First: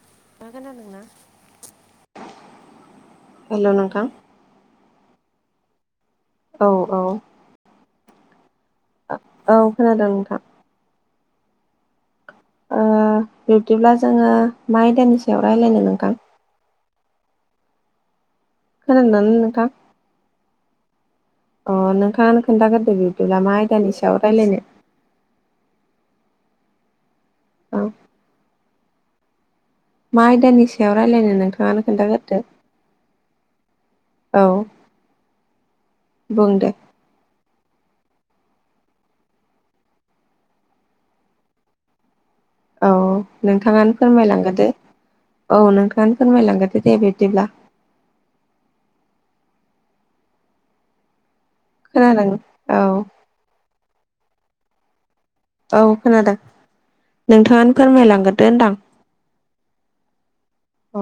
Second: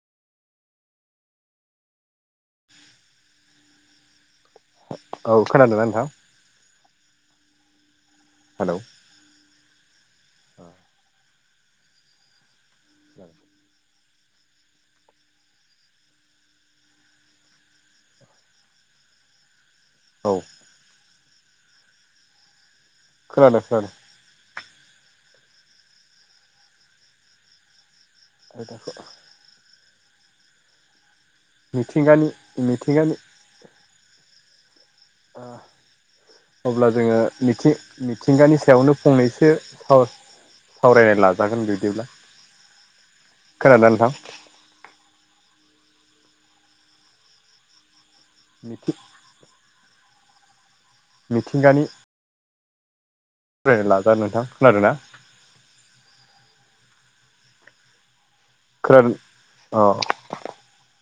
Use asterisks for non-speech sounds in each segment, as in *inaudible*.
नों थाङा खोनादोंना? हेल' नोंथां औ खोनादोंना नोंथां। औ औ हेलौ औ खोनादों नोंथां। ओ बिब्दिब्ला जोङो मा आयदानि सायाव रायज्लायनो नोंथां। खोनादों ना नोंथां। औ अ नोंथाङानो खोन्थाग्रोदो बिब्दिब्ला मा खोनादों खोनादों आयदानि सायाव रायलायनो। औ औ नंगौ। मा आयदानि सायाव राय रलायनो नोंथाङानो मिथिंगानि खोन्थाग्रोदो मिथिंगानि औ। बुं दे अब्ला जोङो निथिं मिथिंगानि सायावनो फंनैसो सावरायनाय लाजागोन बिदिब्ला औ खोनादोंना नोंथाङानो नोंथां फोरमायलांगो दे। औ नोंथानो फोरमायलांग्रदो दे बिबदिब्ला। *inaudible* मिथिंगानि खोनादों औ लाजा नोंथां खोनादों ना औ खोनादों नोंथाङानो फोरमायलांगोन दो होनदां खोनादों अ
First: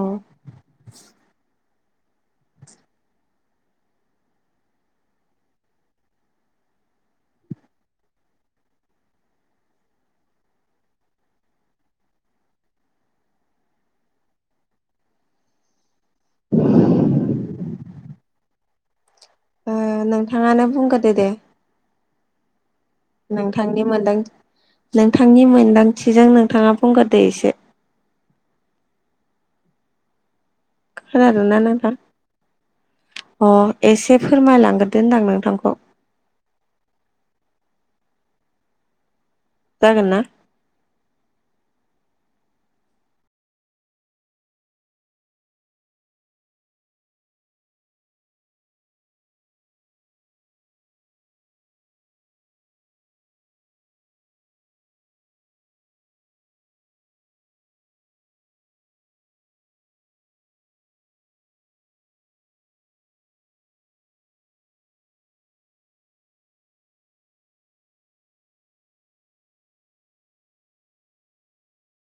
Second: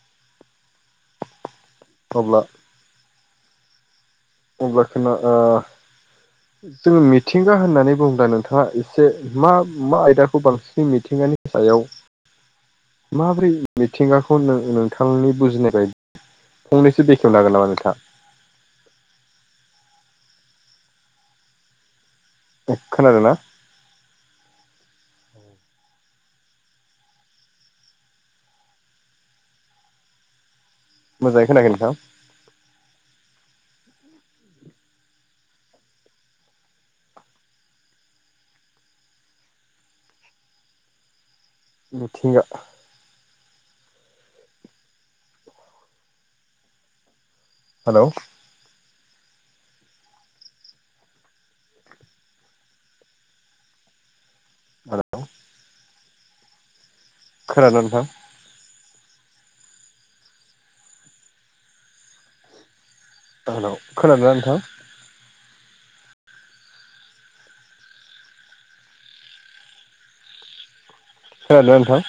अह अब्ला *unintelligible* ओ जोङो मिथिंगा होननानै बुंङोब्ला नोंथाङा एसे मा मा आयदाखौ बांसिनै मिथिंयो बिनि सायाव *inaudible* माब्रै मिथिंगाखौ नोंथांनि बुजिनाय बायदि फंनैसो बेखेवनो हागोन नामा नोंथाङा ओ नोंथाङानो बुंग्रोदो दे खोनादों ना नोंथांनि मोनदां नोंथांनि मोनदांथिजों नों नोंथांङा बुंगोरदो एसे मोजाङै खोनादोंना खोनायाखै नोंथां अह एसे फोरमायलांगोरदो होनदां नोंथांखौ। जागोनना मिथिंगा हेलौ हेलौ खोनादोंना नोंथां हेलौ खोनादों ना नोंथां? खोनादोंना नोंथां